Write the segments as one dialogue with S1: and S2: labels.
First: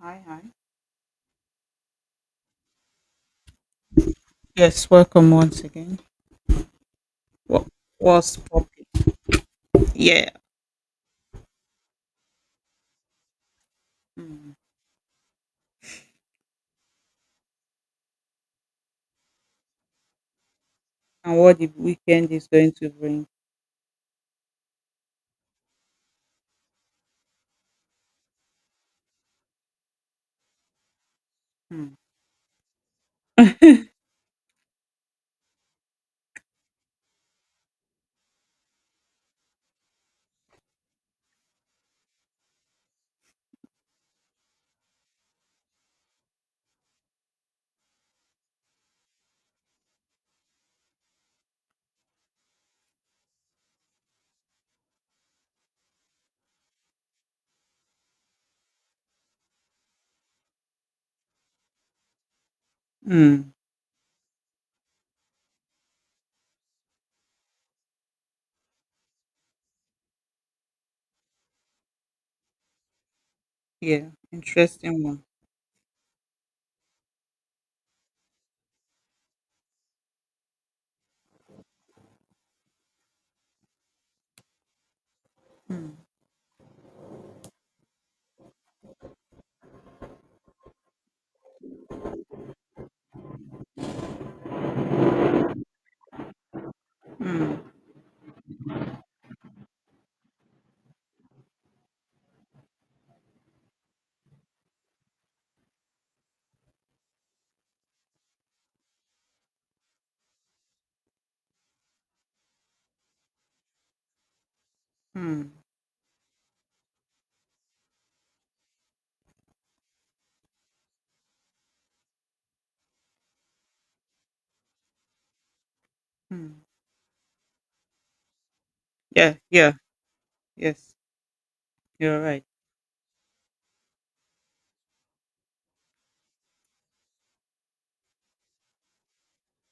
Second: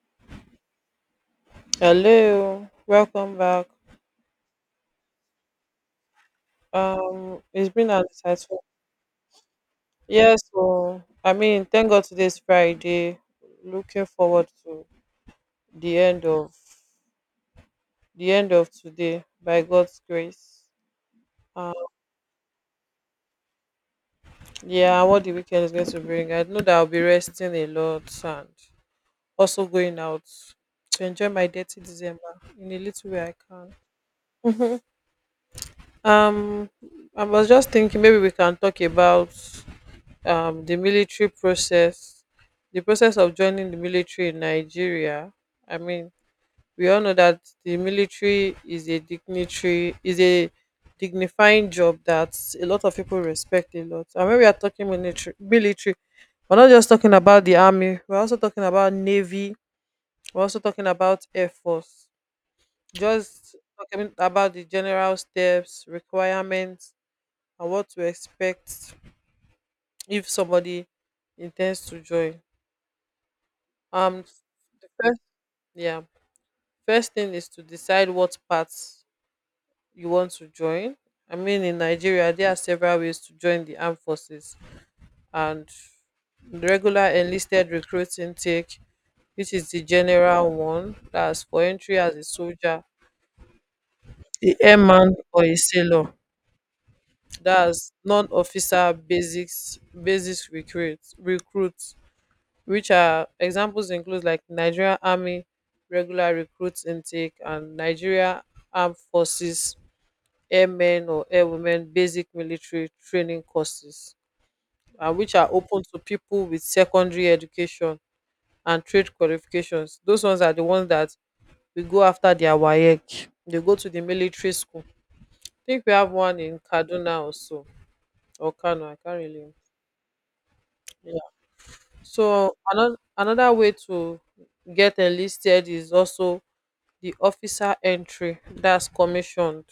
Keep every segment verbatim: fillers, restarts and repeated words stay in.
S1: Hi, hi.
S2: Hello, welcome back.
S1: Yes, welcome once again.
S2: Um,
S1: What
S2: it's been an
S1: what's
S2: exciting.
S1: popping? Yeah.
S2: Yes, so I mean, thank God today's Friday. Looking forward
S1: Mm.
S2: to the end of the end of today by God's grace.
S1: And what the
S2: Um,
S1: weekend is going to bring.
S2: yeah, and what the weekend is going to bring. I know that I'll be resting a lot and also going out to enjoy my dirty
S1: Mm.
S2: December in a little way I can. Mhm. Um, I was just thinking maybe we can talk about um, the military process, the process of joining the military in Nigeria. I mean, we all know that the military is a dignitary, is a dignifying job that a lot of people respect a lot. And when we are talking military, military, we're not just talking about the army. We're also talking about navy. We're also talking about air force.
S1: Mm,
S2: Just talking about the general steps, requirements, and what to expect if somebody intends to join.
S1: yeah,
S2: Um,
S1: interesting
S2: First,
S1: one.
S2: yeah. First thing is to decide what parts you want to join. I mean, in Nigeria, there are several ways to join the armed forces, and
S1: Mm.
S2: the regular enlisted recruits intake, which is the general one, that's for entry as a soldier, a airman or a sailor.
S1: Mm.
S2: That's non-officer basics, basics recruits, recruits, which are examples include like Nigeria Army regular recruits intake and Nigeria Armed Forces airmen or airwomen basic military training courses, and which are
S1: Mm.
S2: open to people with secondary education and trade qualifications. Those ones are the ones that we go after their WAEC. They go to the military school. I think we have one in
S1: Mm,
S2: Kaduna also or Kano. I can't
S1: yeah,
S2: really.
S1: yeah, yes,
S2: Yeah.
S1: you're right.
S2: So another another way to get enlisted is also the officer entry, that's commissioned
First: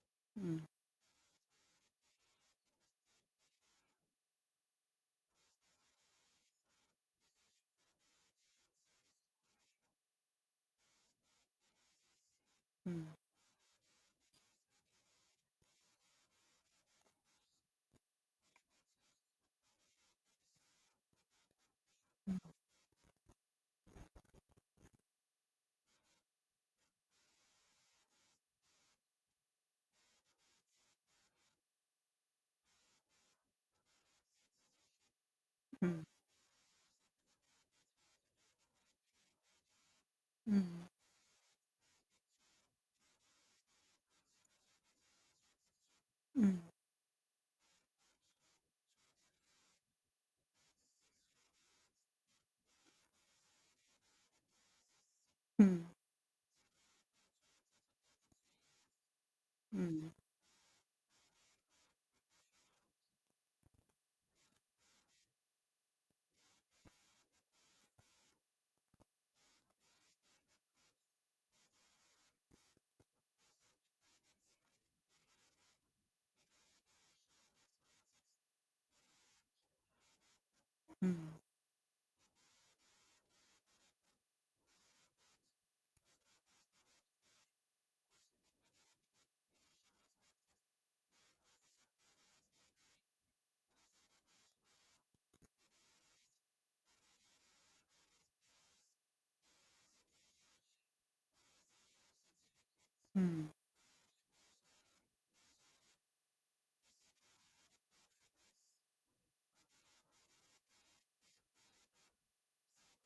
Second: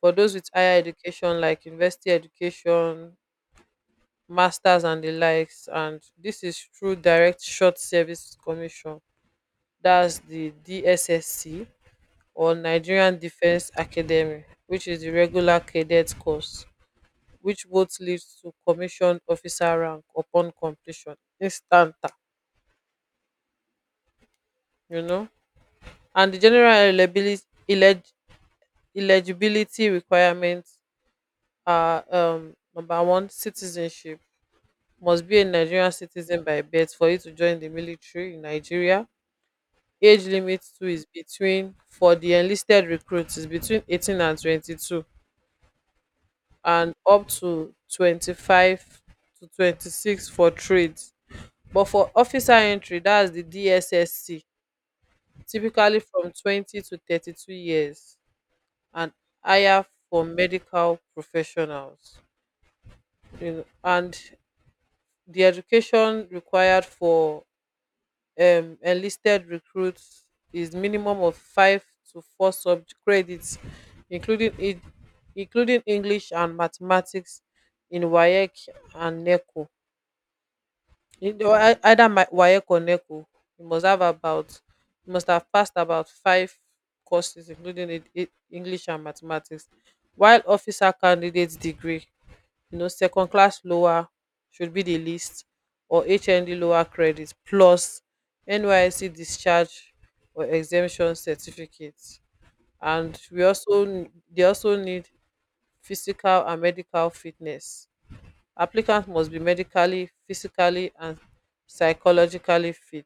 S2: for those with
S1: Mm.
S2: higher education like university education, masters, and the likes, and this is through direct short service commission, that's the DSSC, or
S1: Mm.
S2: Nigerian Defence Academy, which is the regular cadet course, which both leads to commissioned officer rank upon completion instanta, you know. And the general eligibility elegi- eligibility requirements are um number one, citizenship. Must be a Nigerian
S1: Mm.
S2: citizen by birth for you to join the military in Nigeria. Age limit
S1: Mm.
S2: too is, between for the enlisted recruits, is between eighteen and twenty-two, and up to twenty-five to twenty-six for trades. But for officer entry, that's the D S S C,
S1: Mm.
S2: typically from twenty to thirty-two years, and higher
S1: Mm.
S2: for medical professionals, you know. And the education required for um enlisted recruits is minimum of five to four sub credits, including in- including English and mathematics, in WAEC and NECO. In
S1: Mm.
S2: the- ei- either ma- WAEC or NECO, you must have about you must have passed about five courses, including in- in- English and mathematics, while officer candidates degree, you know second class lower should be the least, or HND lower credit plus NYSC discharge or exemption certificate. And we
S1: Mm.
S2: also n- They also need physical and medical fitness. Applicant must be medically, physically, and psychologically fit.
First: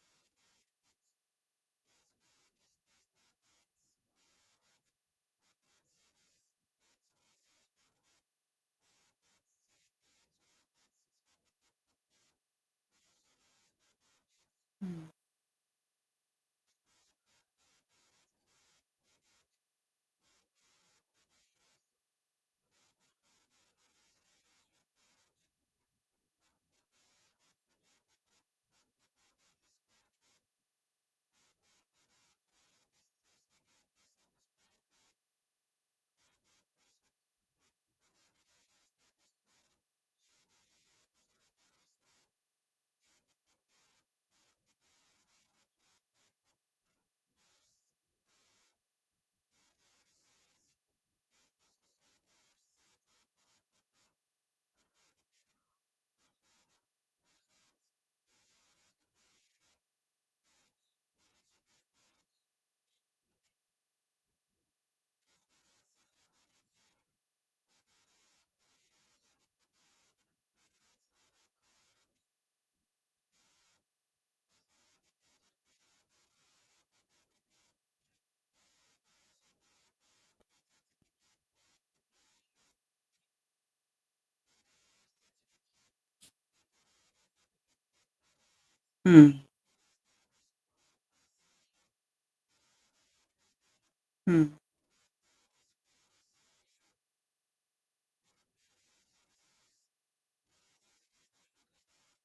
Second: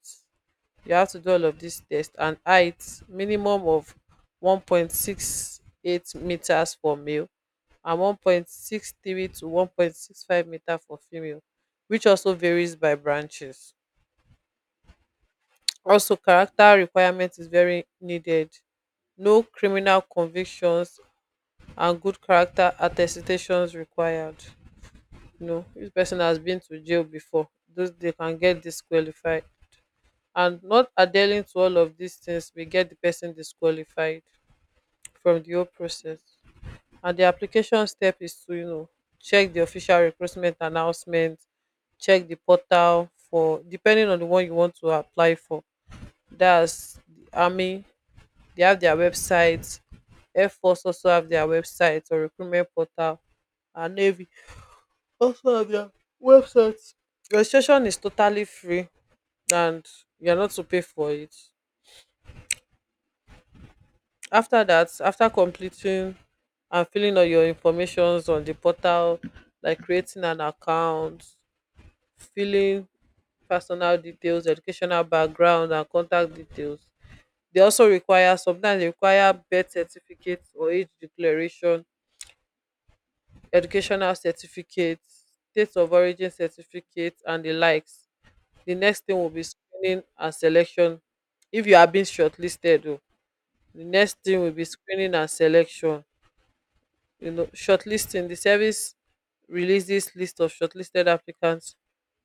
S2: You have to do all of these tests, and height minimum of one point six eight meters for male, and one point six three to one point six five meter for female, which also varies by branches. Also character requirement is very needed. No criminal convictions and good character attestations required. You know, if person has been to jail before, those they can get disqualified. And not adhering to all of these things will get the person disqualified from the whole process. And the application step is to you know check the official recruitment announcement, check the portal for, depending on the one you want to apply for, that's the army, they have their website. Air force also have their website or recruitment portal, and navy also have their websites. Registration is totally free, and you're not to pay for it. After that, after completing and filling all your informations on the portal, like creating an account, filling personal details, educational background, and contact details, dey also require, sometimes dey require birth certificate or age declaration, educational certificate, state of origin certificate, and the likes. The next thing
S1: Mm.
S2: will be
S1: Mm.
S2: screening and selection. If you are being shortlisted o, the next
S1: Mm,
S2: thing
S1: mm,
S2: will be screening and selection. You know shortlisting, the service releases list of shortlisted applicants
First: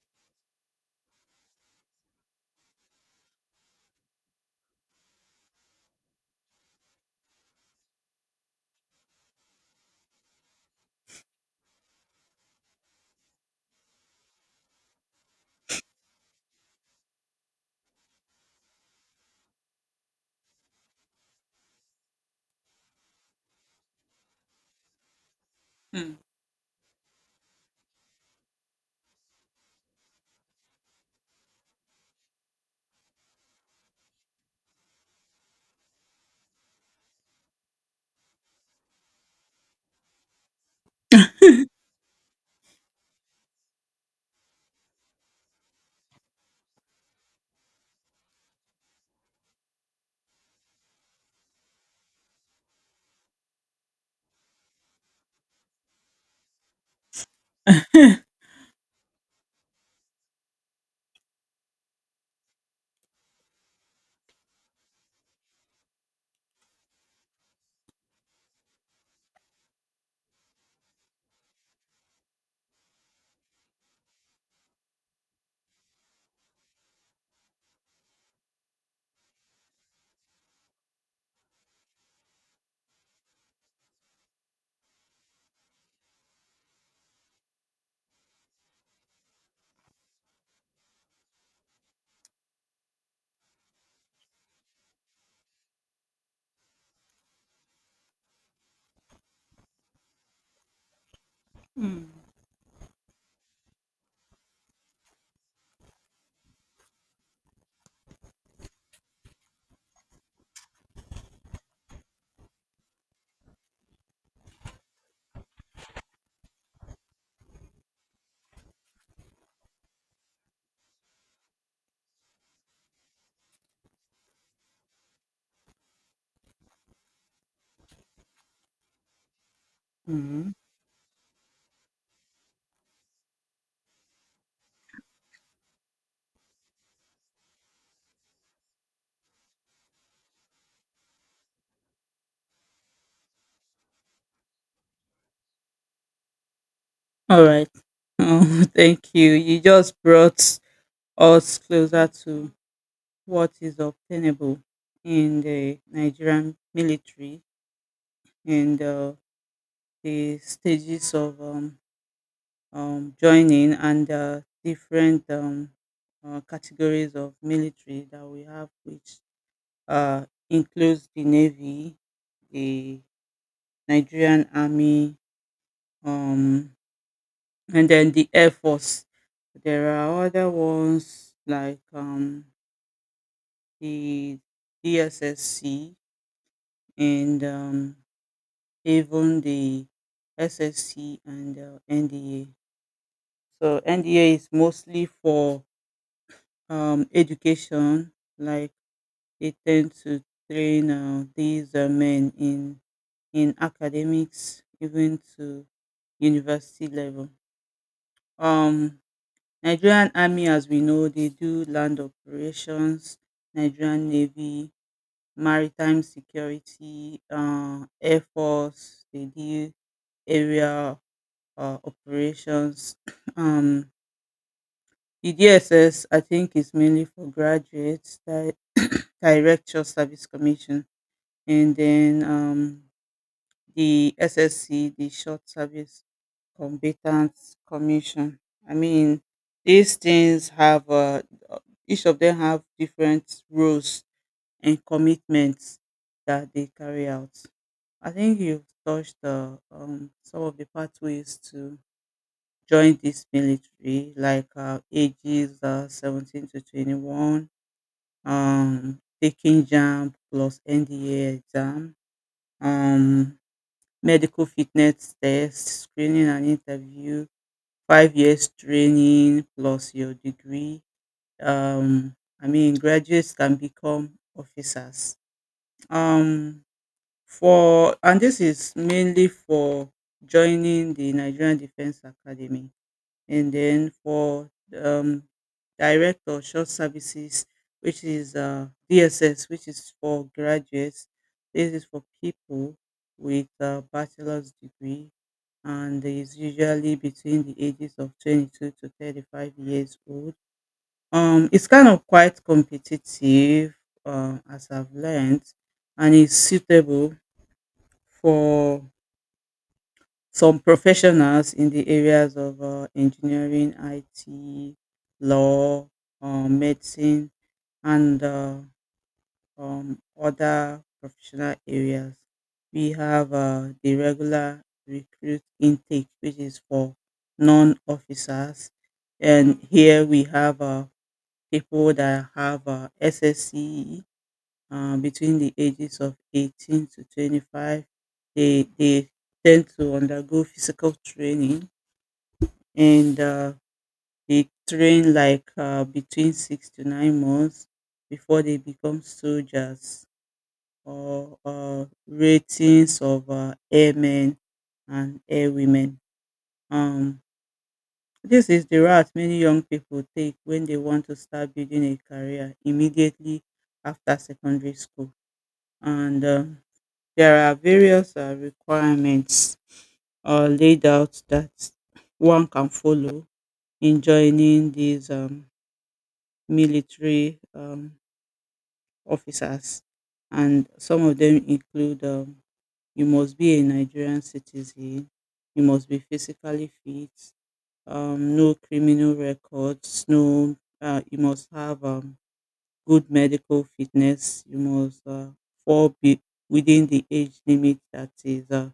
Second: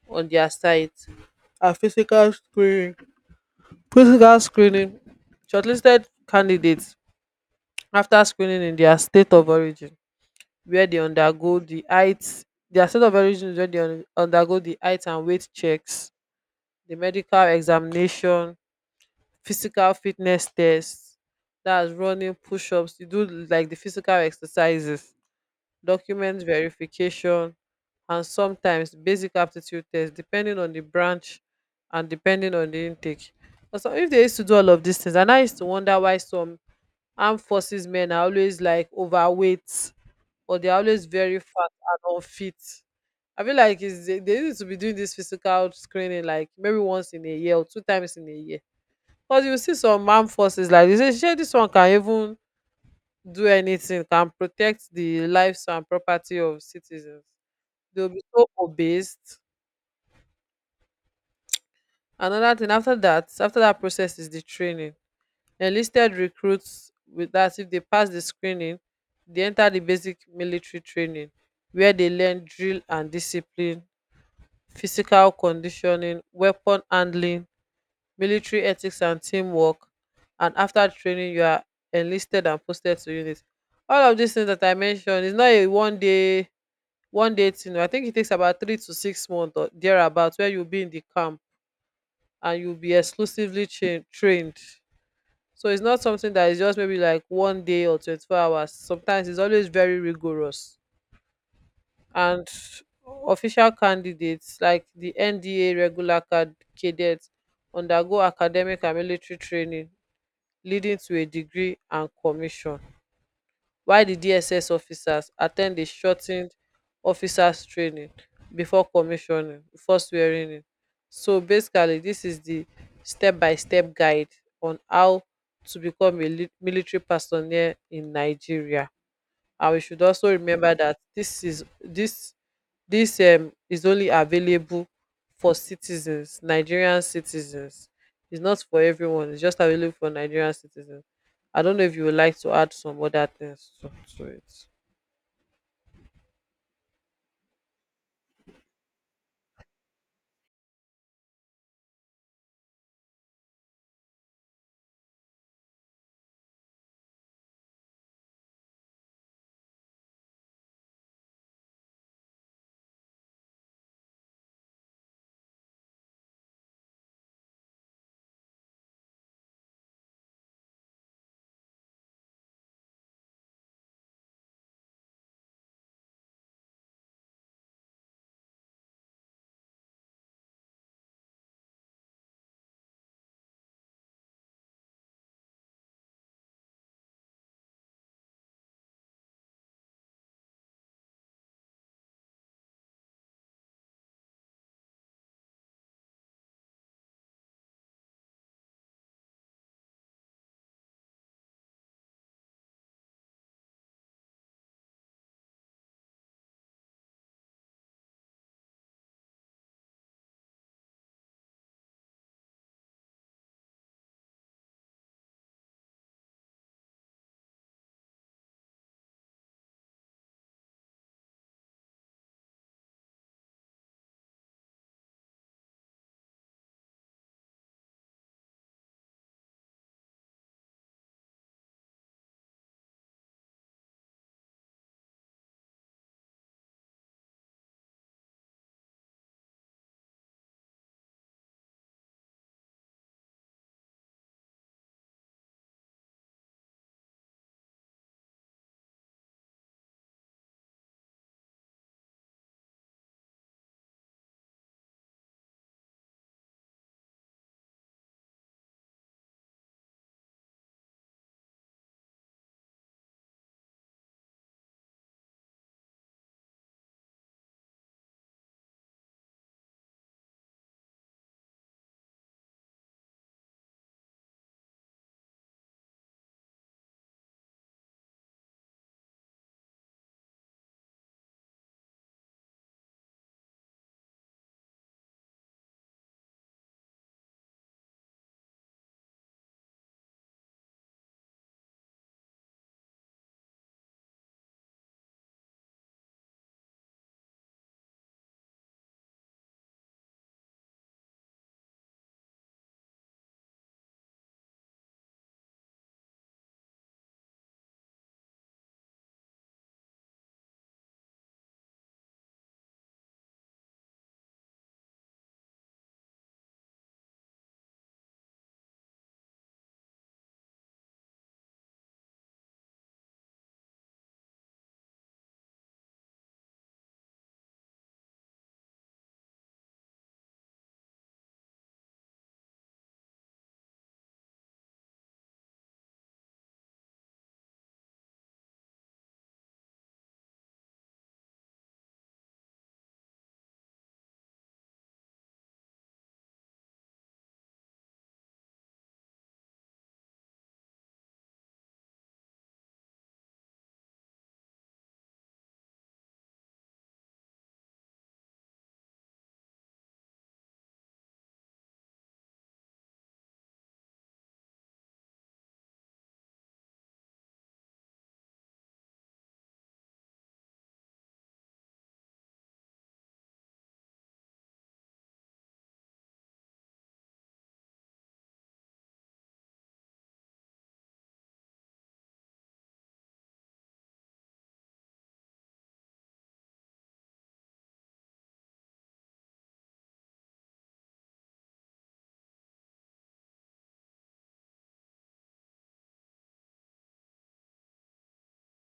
S2: on their site. And physical screening. Physical screening shortlisted candidates, after screening in their state of origin where they undergo the height, their state of origin is where they un- undergo the height and weight checks, the medical examination, physical fitness tests, that's running, push-ups, you do like the physical exercises, document verification, and sometimes basic aptitude tests, depending on the branch and depending on the intake. But some- if they used to do all of these things, and I used to wonder why some armed forces men are always like overweight or they're always very fat and unfit. I feel like it's, they they need to be doing this physical screening, like maybe once in a year or two times in a year. Because you see some armed forces like they say, "Shey, this one can even do anything, can protect the lives and property of citizens." They'll be
S1: mm.
S2: so obeyed. Another thing, after that, after that process is the training. Enlisted recruits with that, if they pass the screening, they enter the basic military training where they learn drill and discipline, physical conditioning, weapon handling, military ethics and teamwork. And after training, you are enlisted and posted to units. All of these things that I mentioned is not a one day one day thing o. I think it takes about three to six months or thereabout where you'll be in the camp, and you'll be exclusively train trained. So it's not something that is just maybe like one day or twenty-four hours. Sometimes it's always very rigorous.
S1: Mm.
S2: And official candidates like the N D A regular cad- cadets undergo academic and military training leading to a degree and commission. While di dss officers at ten d a shor ten ed officers training before commissioning, before swearingin, so basically dis is di stepbystep guide on how to become a lit- military personnel in Nigeria. And we should also
S1: Mm.
S2: remember dat dis is dis This um is only available for citizens, Nigerian citizens. It's not for everyone, it's just available for Nigerian citizens. I don't know if you would like to add some other things to, to it.
S1: All right. Oh, thank you. You just brought us closer to what is obtainable in the Nigerian military and uh, the stages of um, um, joining and uh, different um, uh, categories of military that we have, which uh, includes the Navy, the Nigerian Army, um, and then the Air Force. There are other ones like um, the D S S C and um, even the SSC and uh, N D A. So N D A is mostly for um, education, like they tend to train uh, these uh, men in in academics, even to university level. Um, Nigerian Army, as we know, they do land operations. Nigerian Navy, maritime security, uh, Air Force, they do area uh, operations. Um, the D S S, I think, is mainly for graduates, di- direct service commission, and then um, the S S C, the short service combatants commission. I mean, these things have uh, each of them have different roles and commitments that they carry out. I think you've touched uh, um, some of the pathways to joined this military, like uh, ages uh, seventeen to twenty-one, um taking jam plus N D A exam, um medical fitness test, screening and interview, five years training plus your degree. um I mean, graduates can become officers. um for, and this is mainly for joining the Nigerian defense academy, and then for um, direct or short services, which is uh, D S S, which is for graduates. This is for people with a bachelor's degree, and is usually between the ages of twenty-two to thirty-five years old. Um, it's kind of quite competitive, uh, as I've learned, and it's suitable for some professionals in the areas of uh, engineering, I T, law, um, medicine, and uh, um, other professional areas. We have uh, the regular recruit intake, which is for non officers. And here we have uh, people that have uh, S S C uh, between the ages of eighteen to twenty-five. They, they tend to undergo physical training and uh, they train like uh, between six to nine months before they become soldiers or uh, ratings of uh, airmen and airwomen. Um, this is the route many young people take when they want to start building a career immediately after secondary school. And um, there are various uh, requirements uh, laid out that one can follow in joining these um, military um, officers, and some of them include um, you must be a Nigerian citizen, you must be physically fit, um, no criminal records, no, uh, you must have um, good medical fitness, you must uh, fall be within the age limit that is uh,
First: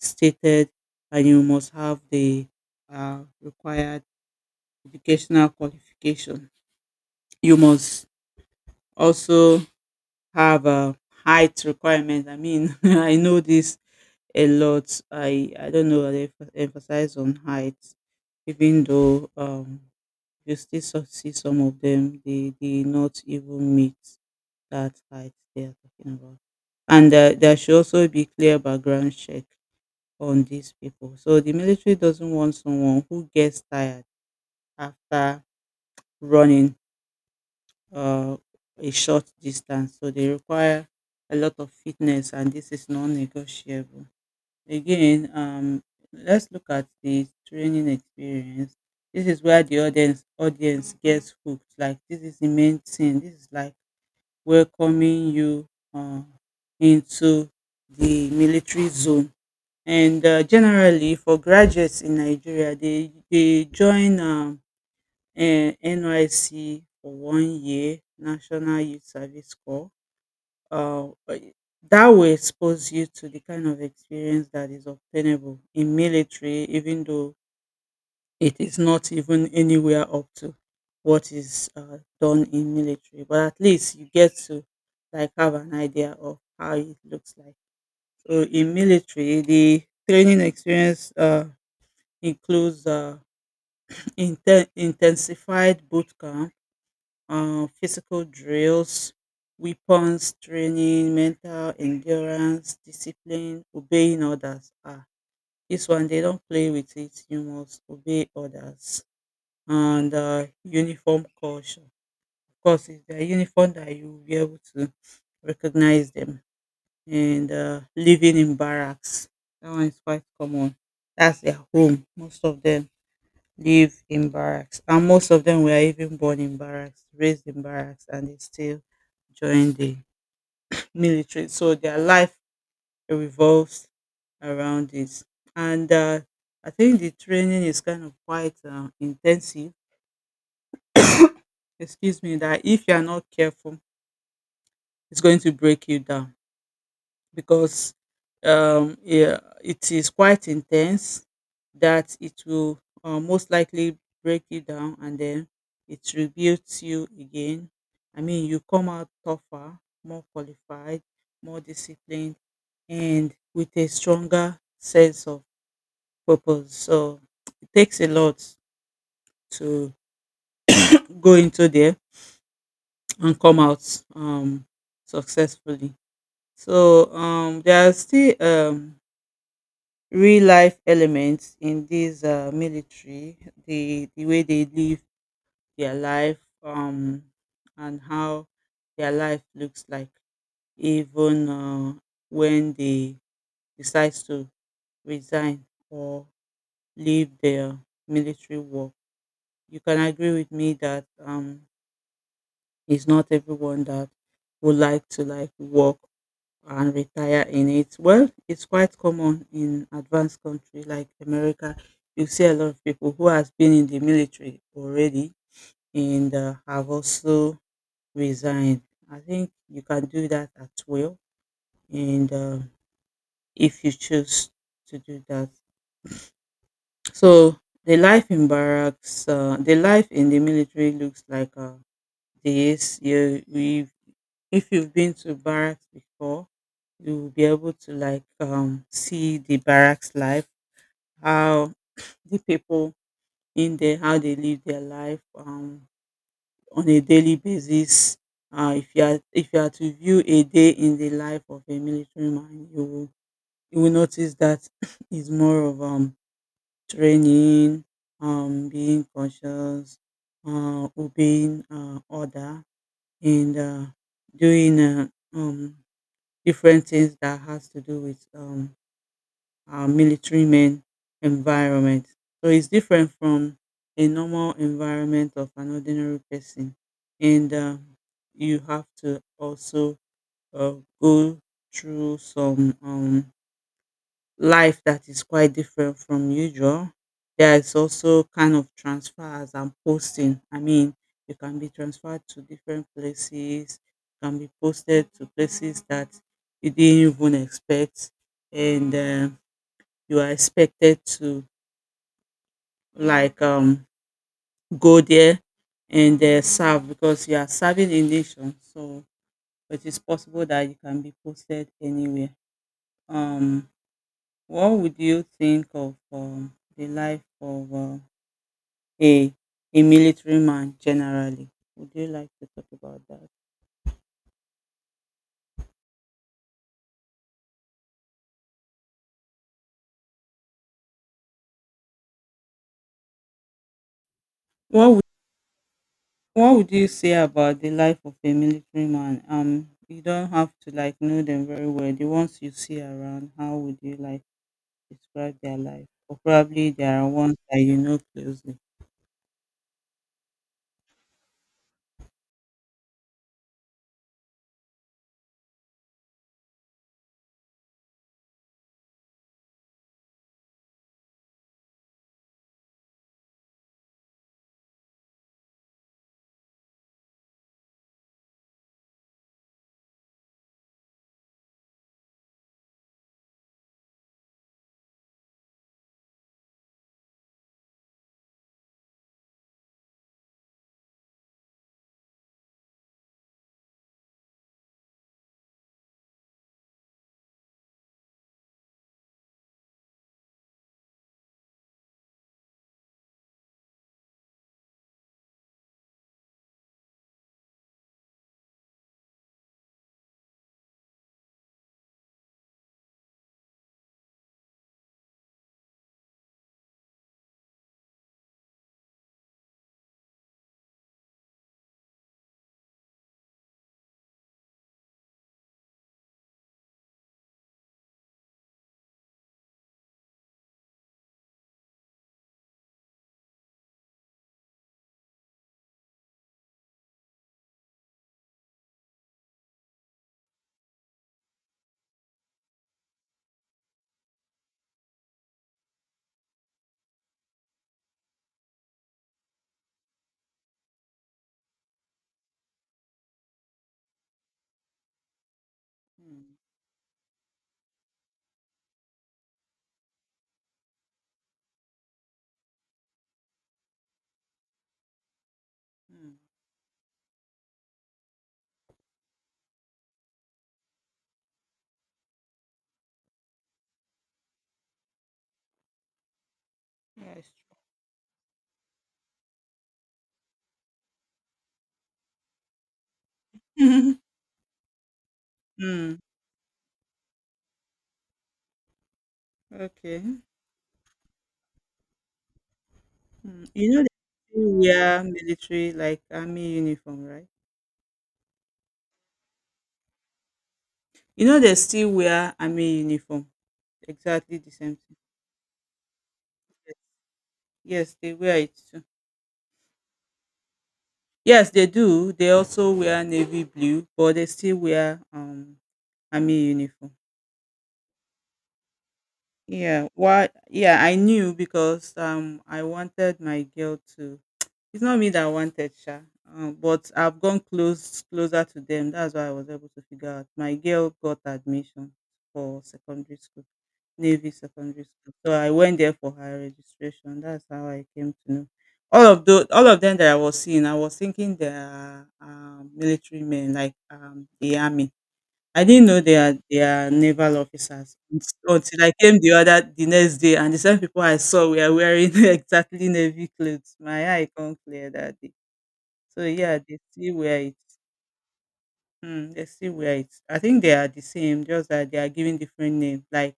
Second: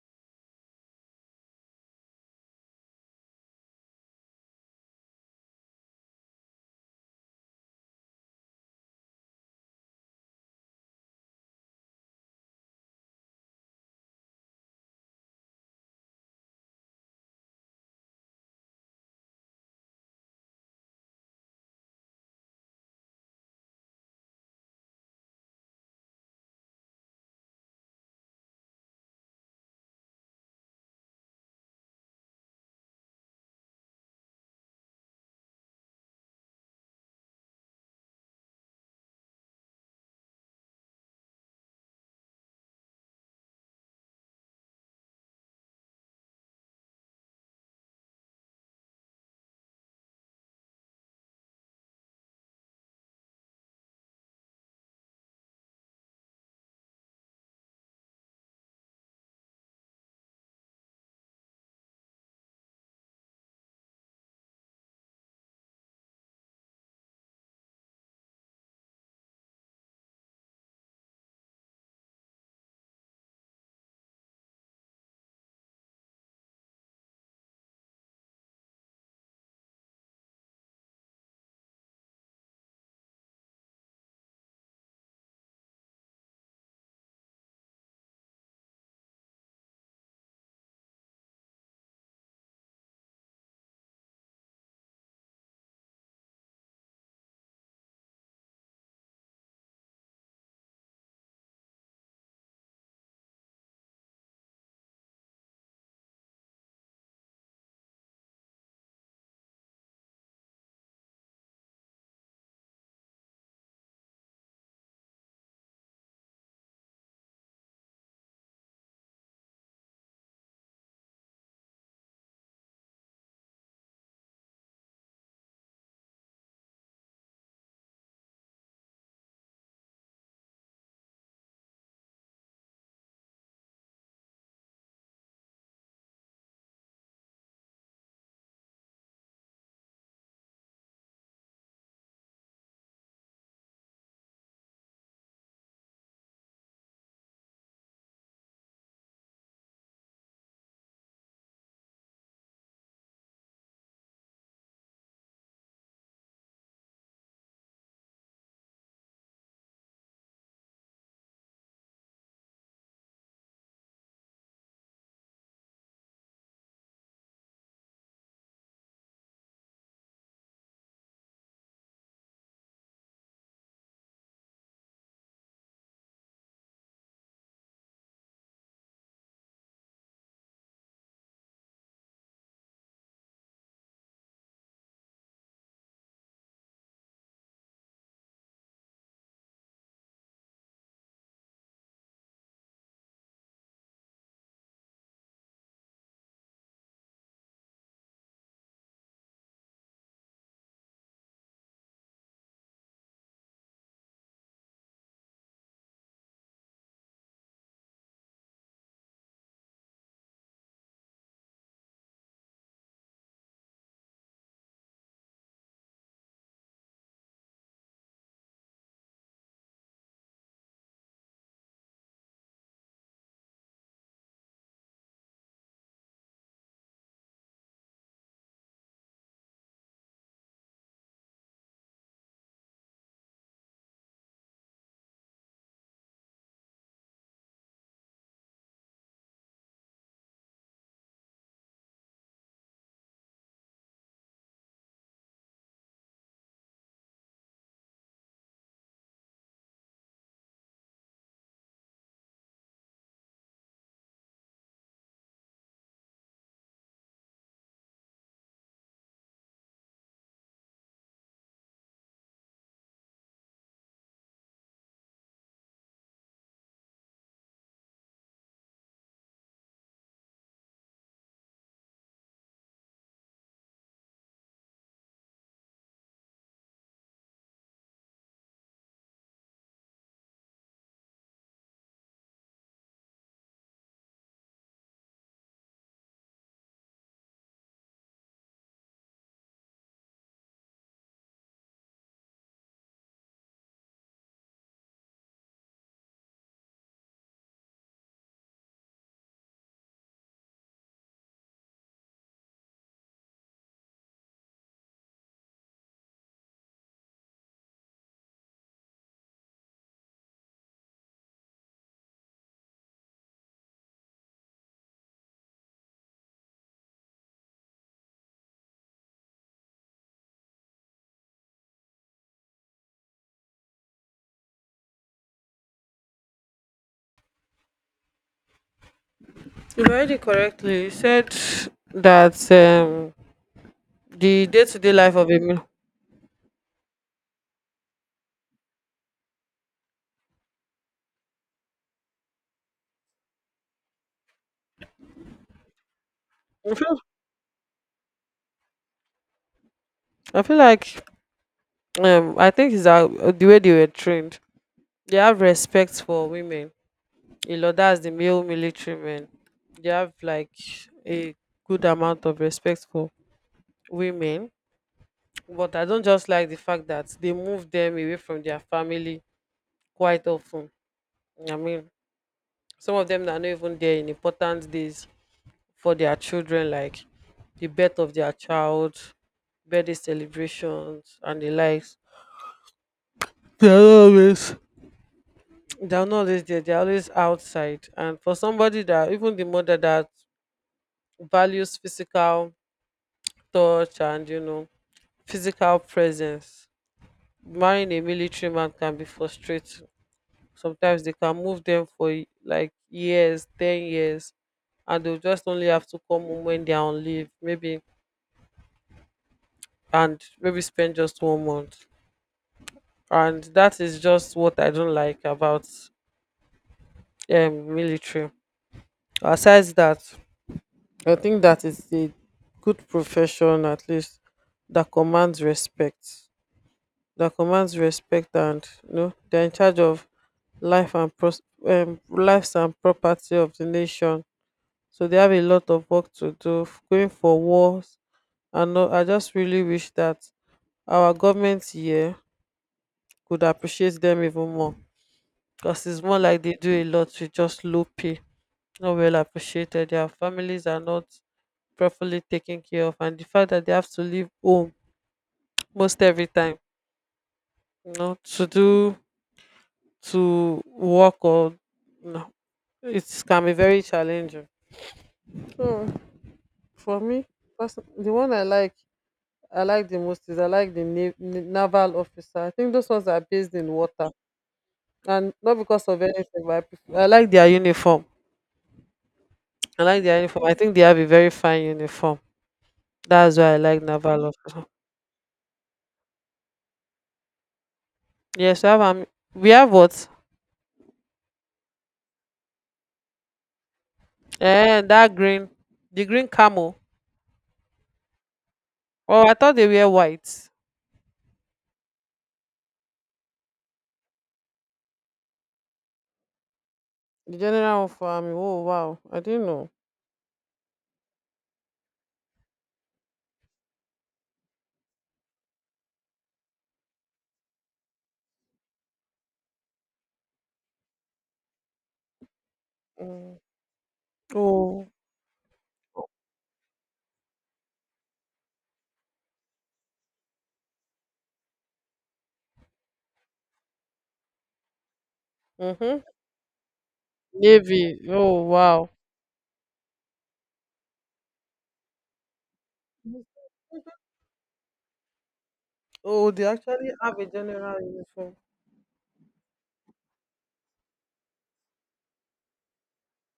S1: stated, and you must have the uh, required educational qualification. You must also have a height requirement. I mean, I know this a lot. I I don't know. They emph- emphasize on height, even though um you still so- see some of them, they they not even meet that height they are talking about. And uh, there should also be clear background check on these people. So the military doesn't want someone who gets tired after running uh, a short distance. So they require a lot of fitness, and this is non-negotiable. Again, um, let's look at the training experience. This is where the audience audience gets hooked. Like this is the main thing. This is like welcoming you uh, into the military zone. And uh, generally, for graduates in Nigeria, they they join. Um, um N Y S C for one year, National Youth Service Corps. Uh, but that will expose you to the kind of experience that is obtainable in military, even though it is not even anywhere up to what is uh, done in military. But at least you get to like have an idea of how it looks like. So in military, the training experience uh, includes uh, inten- intensified boot camp, uh, physical drills, weapons training, mental endurance, discipline, obeying others. Ah, this one they don't play with it. You must obey others. And uh, uniform culture. Of course, it's the uniform that you will be able to recognize them. And uh, living in barracks. That one is quite common. That's their home, most of them live in barracks, and most of them were even born in barracks, raised in barracks, and they still join the military. So their life revolves around it. And uh, I think the training is kind of quite uh, intensive. Excuse me, that if you are not careful, it's going to break you down because um, yeah, it is quite intense that it will uh, most likely break you down, and then it rebuilds you again. I mean, you come out tougher, more qualified, more disciplined, and with a stronger sense of purpose. So it takes a lot to go into there and come out um, successfully. So um, there are still um, real life elements in this uh, military, the the way they live their life, um, and how their life looks like, even uh, when they decide to resign or leave their military work. You can agree with me that um, it's not everyone that would like to like work and retire in it. Well, it's quite common in advanced country like America. You see a lot of people who has been in the military already and uh, have also resigned. I think you can do that at will, and uh, if you choose to do that. So the life in barracks, uh, the life in the military looks like uh, this. You, we If you've been to barracks before, you will be able to like um see the barracks life, how the people in there, how they live their life um on a daily basis. Uh, if you are if you are to view a day in the life of a military man, you will you will notice that it's more of um training, um being cautious, uh obeying uh order, and uh doing uh, um different things that has to do with um, our military men environment. So it's different from a normal environment of an ordinary person, and uh, you have to also uh, go through some um, life that is quite different from usual. There is also kind of transfers and posting. I mean, you can be transferred to different places, can be posted to places that you didn't even expect, and uh, you are expected to like um go there and uh, serve because you are serving a nation. So it is possible that you can be posted anywhere. Um, What would you think of um, the life of uh, a a military man generally? Would you like to talk about that?
S2: You read it correctly. You said that um the
S1: What
S2: day-to-day
S1: would,
S2: life of a mil-.
S1: what would you say about the life of a military man? Um, you don't have to like know them very well. The ones you see around, how would you like describe their life? Or probably
S2: I feel,
S1: there are ones that you know closely.
S2: I feel like um I think it's, uh, the way they were trained, they have respect for women a lot, that's the male military men. They have like a good amount of respect for women, but I don't just like the fact that they move them away from their family quite often. I mean, some of them are not even there in important days for their children, like the birth of their child, birthday celebrations, and the likes. They are not always they are not always there. They are always outside. And for somebody that, even the mother that values physical touch and you know physical presence, marrying a military man can be frustrating. Sometimes they can move them for y- like years, ten years, and they'll just only have to come home when they're on leave, maybe, and maybe spend just one month. And that is just what I don't like about um, military. Aside that, I think that is a good profession, at least, that commands respect. That commands respect, and you know, they're in charge of life and pros- um, lives and property of the nation. So they have a lot of work to do, f- going for wars. And no, I just really wish that our government here could appreciate them even more. Because it's more
S1: Mm,
S2: like they do a lot with just low pay, not well appreciated. Their families are not properly taken care of. And the fact that they have to leave home most
S1: mm.
S2: every time, you know, to do to work, or no, it can be very challenging. So for
S1: Yeah,
S2: me,
S1: it's true.
S2: person- the one I like I like the most is, I like the nav- n- naval officer. I think those ones are based in water, and not because
S1: Mm,
S2: of anything. But I, prefer, I like their uniform. I like
S1: okay.
S2: their uniform. I think they have a very fine uniform. That's
S1: Mm.
S2: why I
S1: You
S2: like
S1: know, they
S2: naval
S1: still
S2: officer.
S1: wear military like army uniform, right?
S2: Yes, we have um, we have what?
S1: You know they still wear army uniform. Exactly the same
S2: Eh,
S1: thing.
S2: that green, the green
S1: Yes,
S2: camel.
S1: yes, they wear it too.
S2: Oh, I thought they were white.
S1: Yes, they do. They also wear navy blue, but they still wear um army uniform.
S2: The general of army. Oh wow, I didn't know.
S1: Yeah, why? Yeah, I knew because um I wanted my girl to. It's not me that wanted Sha, um, but I've gone close closer to them. That's why I was able to figure out. My girl got admission for secondary
S2: Mm.
S1: school. Navy Secondary
S2: Oh.
S1: School. So I went there for her registration. That's how I came to know. All of the all of them that I was seeing, I was thinking they are um, military men, like um, the army. I didn't know
S2: Mhm.
S1: they are they are naval officers
S2: Navy.
S1: unt-
S2: Oh
S1: until
S2: wow.
S1: I came the other the next day, and the same people I saw were wearing exactly navy clothes. My eye come clear that day. So
S2: Oh, they
S1: yeah, they
S2: actually
S1: still
S2: have a
S1: wear it.
S2: general uniform.
S1: Mm, they still wear it. I think they are the same, just that they are given different names, like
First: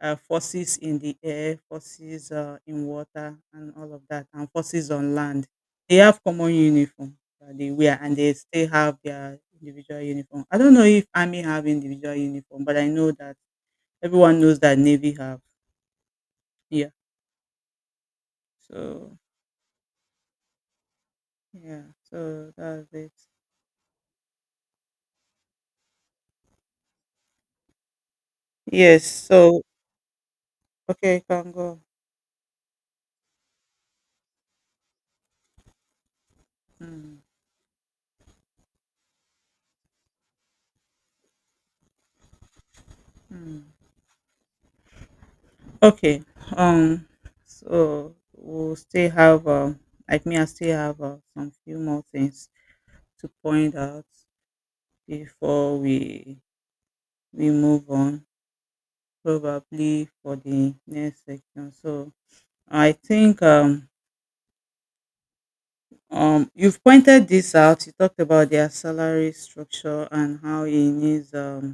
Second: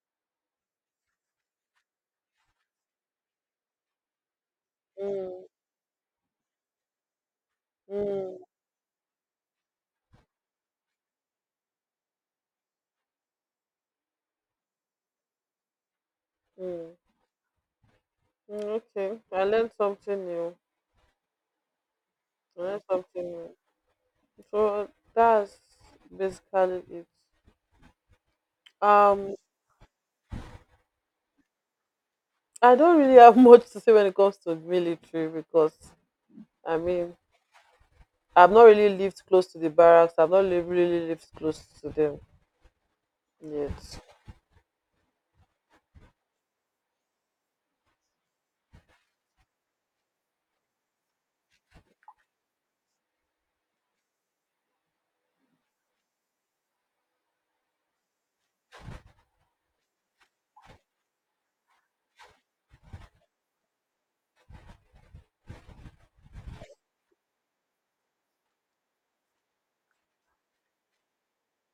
S1: uh, forces in the air, forces uh, in water, and all of that, and forces on
S2: Mm,
S1: land. They have common uniform that they wear, and they
S2: mm.
S1: still have their individual uniform. I don't know if army have individual uniform, but I know that everyone knows that navy have. Yeah.
S2: Mm. Mm, okay,
S1: So
S2: I learned something new.
S1: yeah. So
S2: I learned,
S1: that's
S2: okay,
S1: it.
S2: something new. So that's basically it.
S1: Yes.
S2: Um,
S1: So okay, can go.
S2: I don't really have much to say when it comes to military, because I mean
S1: Mm,
S2: I've not really lived close to the barracks. I've not li- really lived close to them
S1: mm.
S2: yet.
S1: Okay. Um. So we'll still have um. Like me, I still have uh, some few more things to point out before we we move on, probably for the next section. So I think um um you've pointed this out. You talked about their salary structure and how it needs um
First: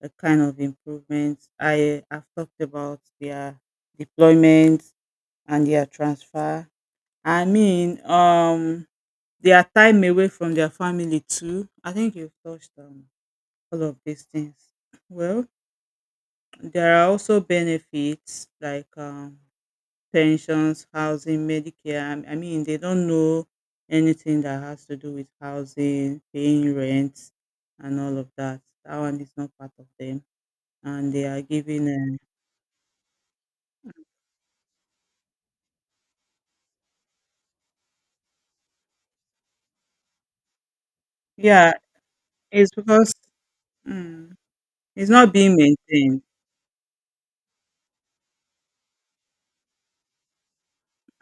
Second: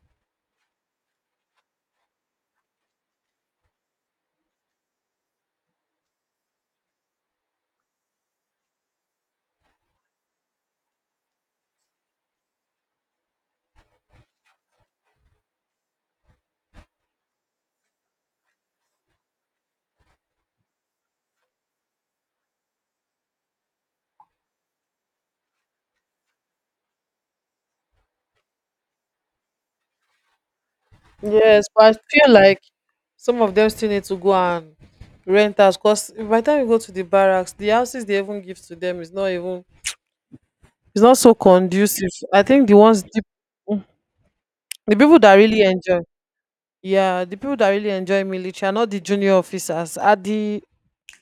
S1: a kind of improvement. I have talked about their deployment and their transfer. I mean, um, their time away from their family too. I think you've touched on all of these things. Well, there are also benefits like um, pensions, housing, Medicare. I I mean, they don't know anything that has to do with housing, paying rent, and all of that. That one is not part of them, and they are
S2: Yes, but
S1: given.
S2: I
S1: Uh,
S2: feel like some of them still need to go and rent us, because by the time you go to the barracks, the houses they even give to them is not even, it's not so
S1: yeah,
S2: conducive. I think
S1: it's
S2: the ones
S1: because
S2: deep.
S1: mm,
S2: The
S1: it's
S2: people
S1: not
S2: that
S1: being
S2: really enjoy,
S1: maintained.
S2: yeah, the people that really enjoy military are not the junior officers, are the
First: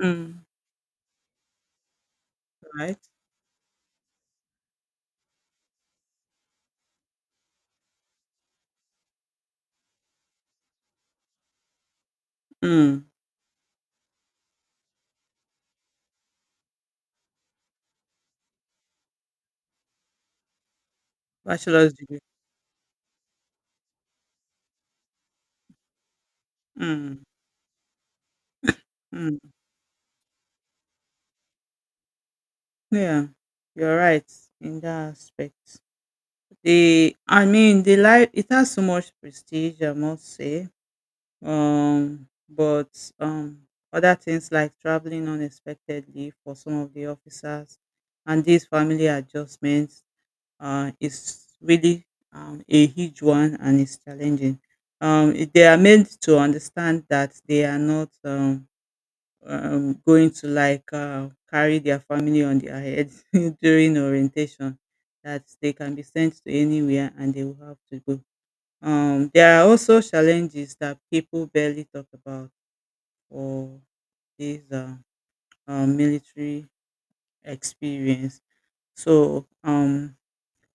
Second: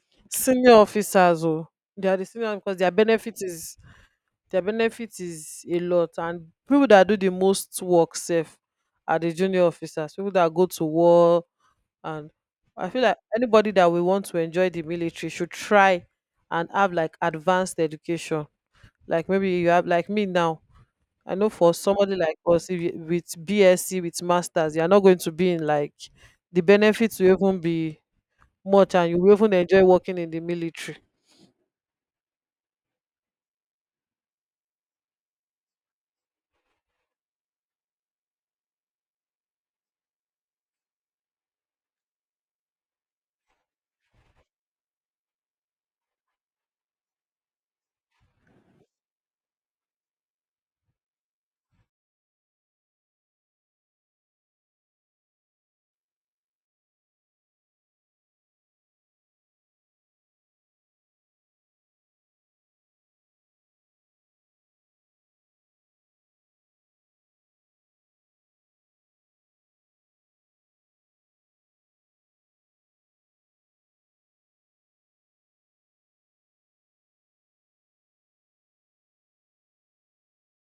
S1: Mm,
S2: senior officers. Oh, they are the senior because their
S1: right?
S2: benefit is their benefit is a lot, and people that do the most work safe are the junior officers. People that go to war, and I feel
S1: Mm,
S2: like anybody that will want to enjoy the military should try and have like advanced education. Like maybe you have like me now. I know for
S1: bachelor's
S2: somebody
S1: degree.
S2: like us, if you, with BSc, with masters, you're not going to be in, like, the
S1: Mm,
S2: benefits will even be much, and you will
S1: mm.
S2: even enjoy working in the military.
S1: Yeah, you're right in that aspect. The I mean the life, it has so much prestige, I must say. Um, but um, other things like traveling unexpectedly for some of the officers, and these family adjustments, uh, is really um a huge one, and it's challenging. Um, it- they are made to understand that they are not um um, going to like uh, carry their family on their heads during orientation, that they can be sent to anywhere and they will have to go. Um, there are also challenges that people barely talk about for this uh, um, military experience. So um,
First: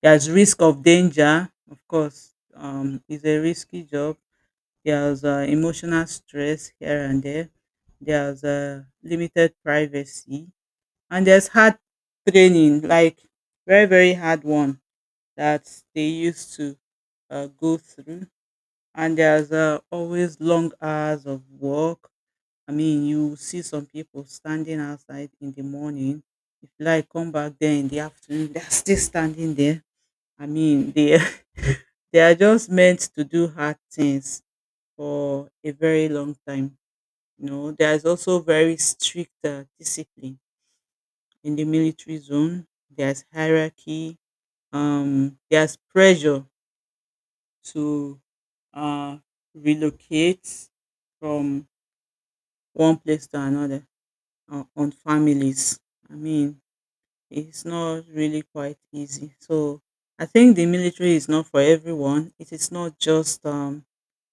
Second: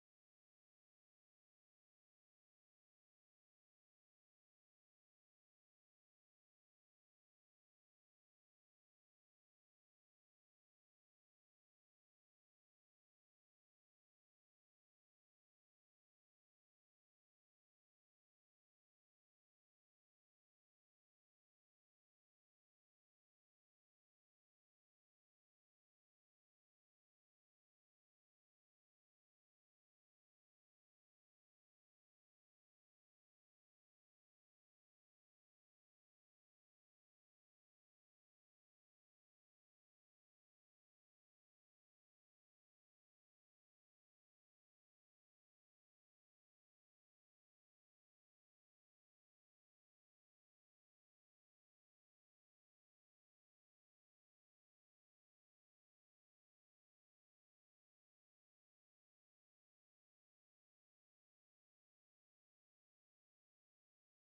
S1: there's risk of danger, of course. Um, it's a risky job. There's uh, emotional stress here and there. There's uh, limited privacy, and there's hard training, like very very hard one that they used to uh, go through. And there's uh, always long hours of work. I mean, you see some people standing outside in the morning. If you like come back there in the afternoon, they're still standing there. I mean, they they are just meant to do hard things for a very long time. You know, there's also very strict uh, discipline in the military zone. There's hierarchy. Um there's pressure to uh relocate from one place to another, uh, on families. I mean, it's not really quite easy. So I think the military is not for everyone. It is not just um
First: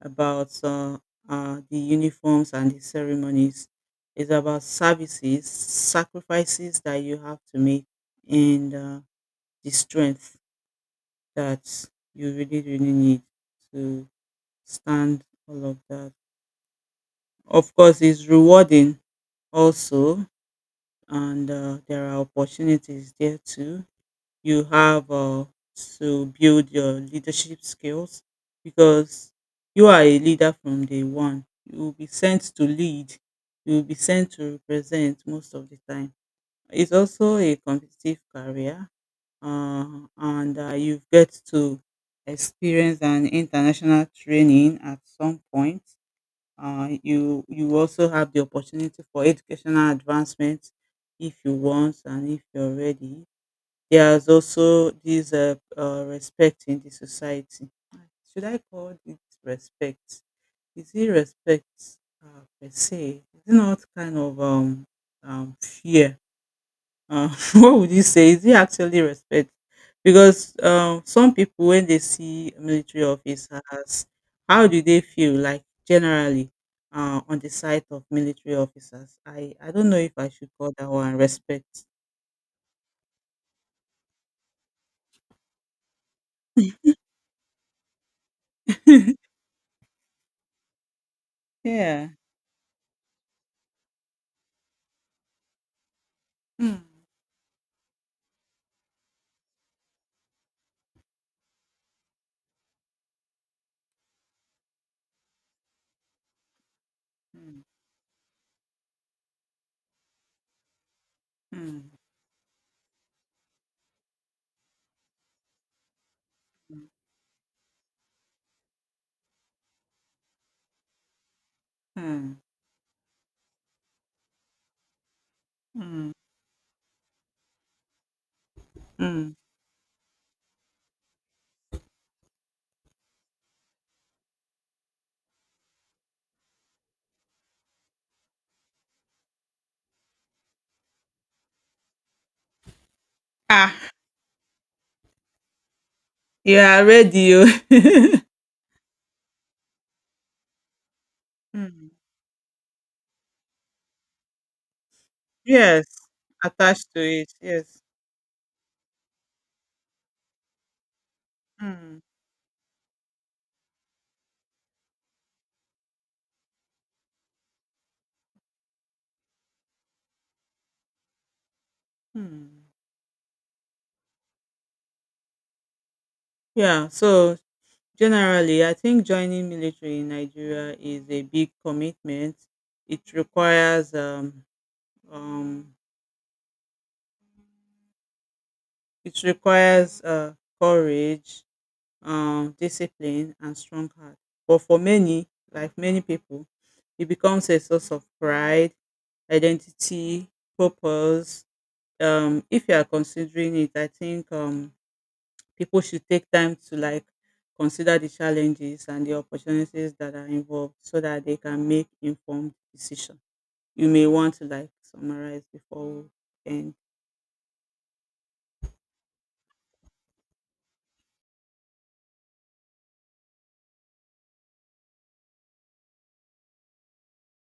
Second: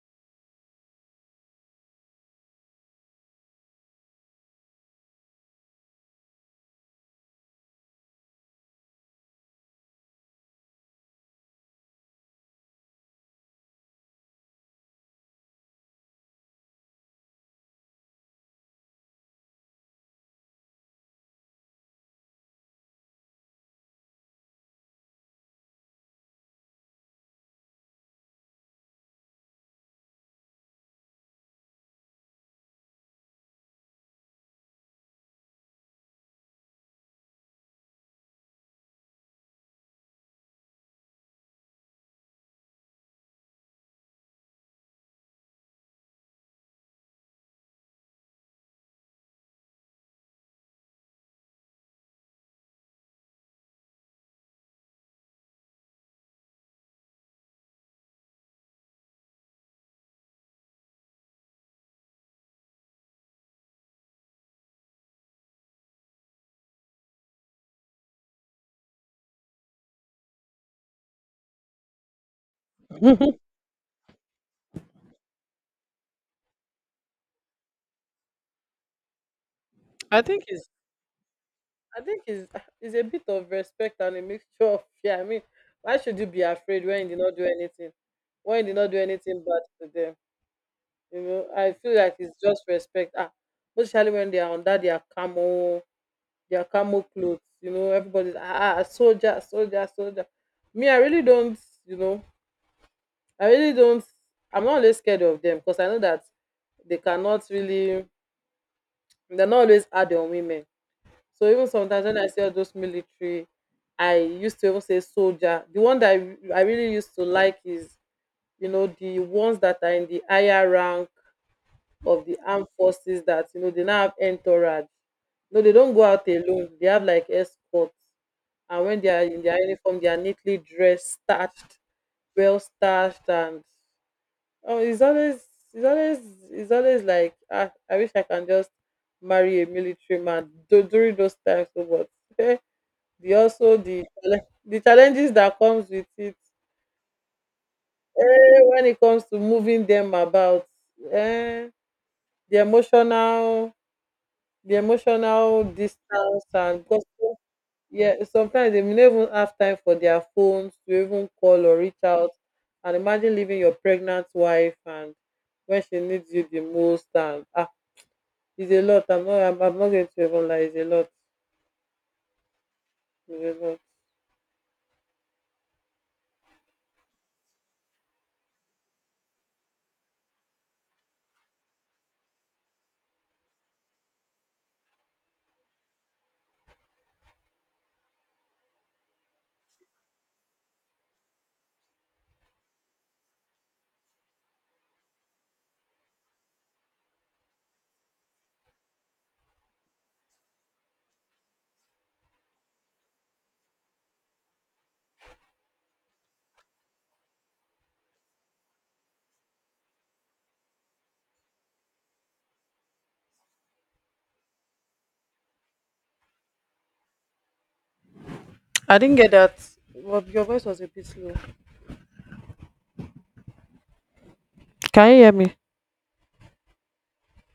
S1: about uh, uh the uniforms and the ceremonies. It's about services, sacrifices that you have to make, and uh, the strength that you really, really need to stand all of that. Of course, it's rewarding also, and uh, there are opportunities there too. You have uh, to build your leadership skills, because you are a leader from day one. You will be sent to lead, you will be sent to represent most of the time. It's also a competitive career, uh, and uh, you get to experience an international training at some point. Uh, you you also have the opportunity for educational advancement if you want and if you're ready. There's also this uh, uh, respect in the society. Should I call it respect? Is it respect uh, per se? Is it not kind of um, um, fear, uh, what would you say? Is it actually respect? Because um, some people, when they see military officers, how do they feel, like generally uh, on the side of military officers? I, I don't know if
S2: I
S1: I
S2: think
S1: should
S2: it's
S1: call that one respect.
S2: I think it's it's a bit of respect and a mixture of fear. I mean, why should you be afraid when you did not do anything? When you did not do anything bad to them. You know, I feel
S1: Yeah.
S2: like it's just respect. Ah, especially when they are under their camo their
S1: Hmm.
S2: camo clothes. You know, everybody's ah ah, ah, soldier, soldier, soldier. Me, I really don't. You know, I really don't. I'm not always scared of them because I know that they cannot
S1: Hmm.
S2: really. They're not always hard on women. So even
S1: Hmm.
S2: sometimes when I see all those military, I used to even say soldier. The one that I, I really used to like is, you know the ones that are in the higher rank of the
S1: Hmm.
S2: armed forces, that you know they now have entourage. No, they don't go
S1: Hmm.
S2: out alone. They have like escorts. And when they are
S1: Hmm.
S2: in their uniform, they are neatly dressed, starched well starched, and oh, it's always it's always it's always like, ah, I wish I can just marry a military man tho- during those times, so. But eh, the
S1: Ah,
S2: also the challe- the challenges that comes with it,
S1: you are ready. Oh.
S2: eh, when it comes to moving them about, eh,
S1: Hmm.
S2: the emotional the emotional
S1: Yes,
S2: distance, and
S1: attached to it. Yes.
S2: yeah, sometimes they may not even have time for their phones to even call or
S1: Hmm.
S2: reach out. And imagine leaving your pregnant wife and when she needs you the most. And ah, it's a lot. I'm not. I'm, I'm not going to even lie. It's a lot.
S1: Hmm.
S2: It's a lot.
S1: Yeah, so generally, I think joining military in Nigeria is a big commitment. It requires um, um, it requires uh, courage, um, discipline, and strong heart. But for many, like many people, it becomes a source of pride, identity, purpose. Um, if you are considering it, I think um, people should take time to like consider the challenges and the opportunities that are involved so that they can make informed decision. You may want to like summarize before we end.
S2: I didn't get that. Well, your voice was a bit slow. Can you hear me?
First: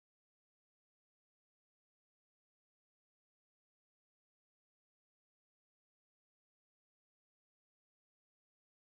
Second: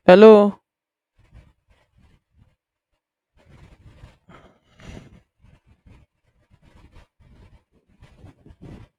S2: Hello.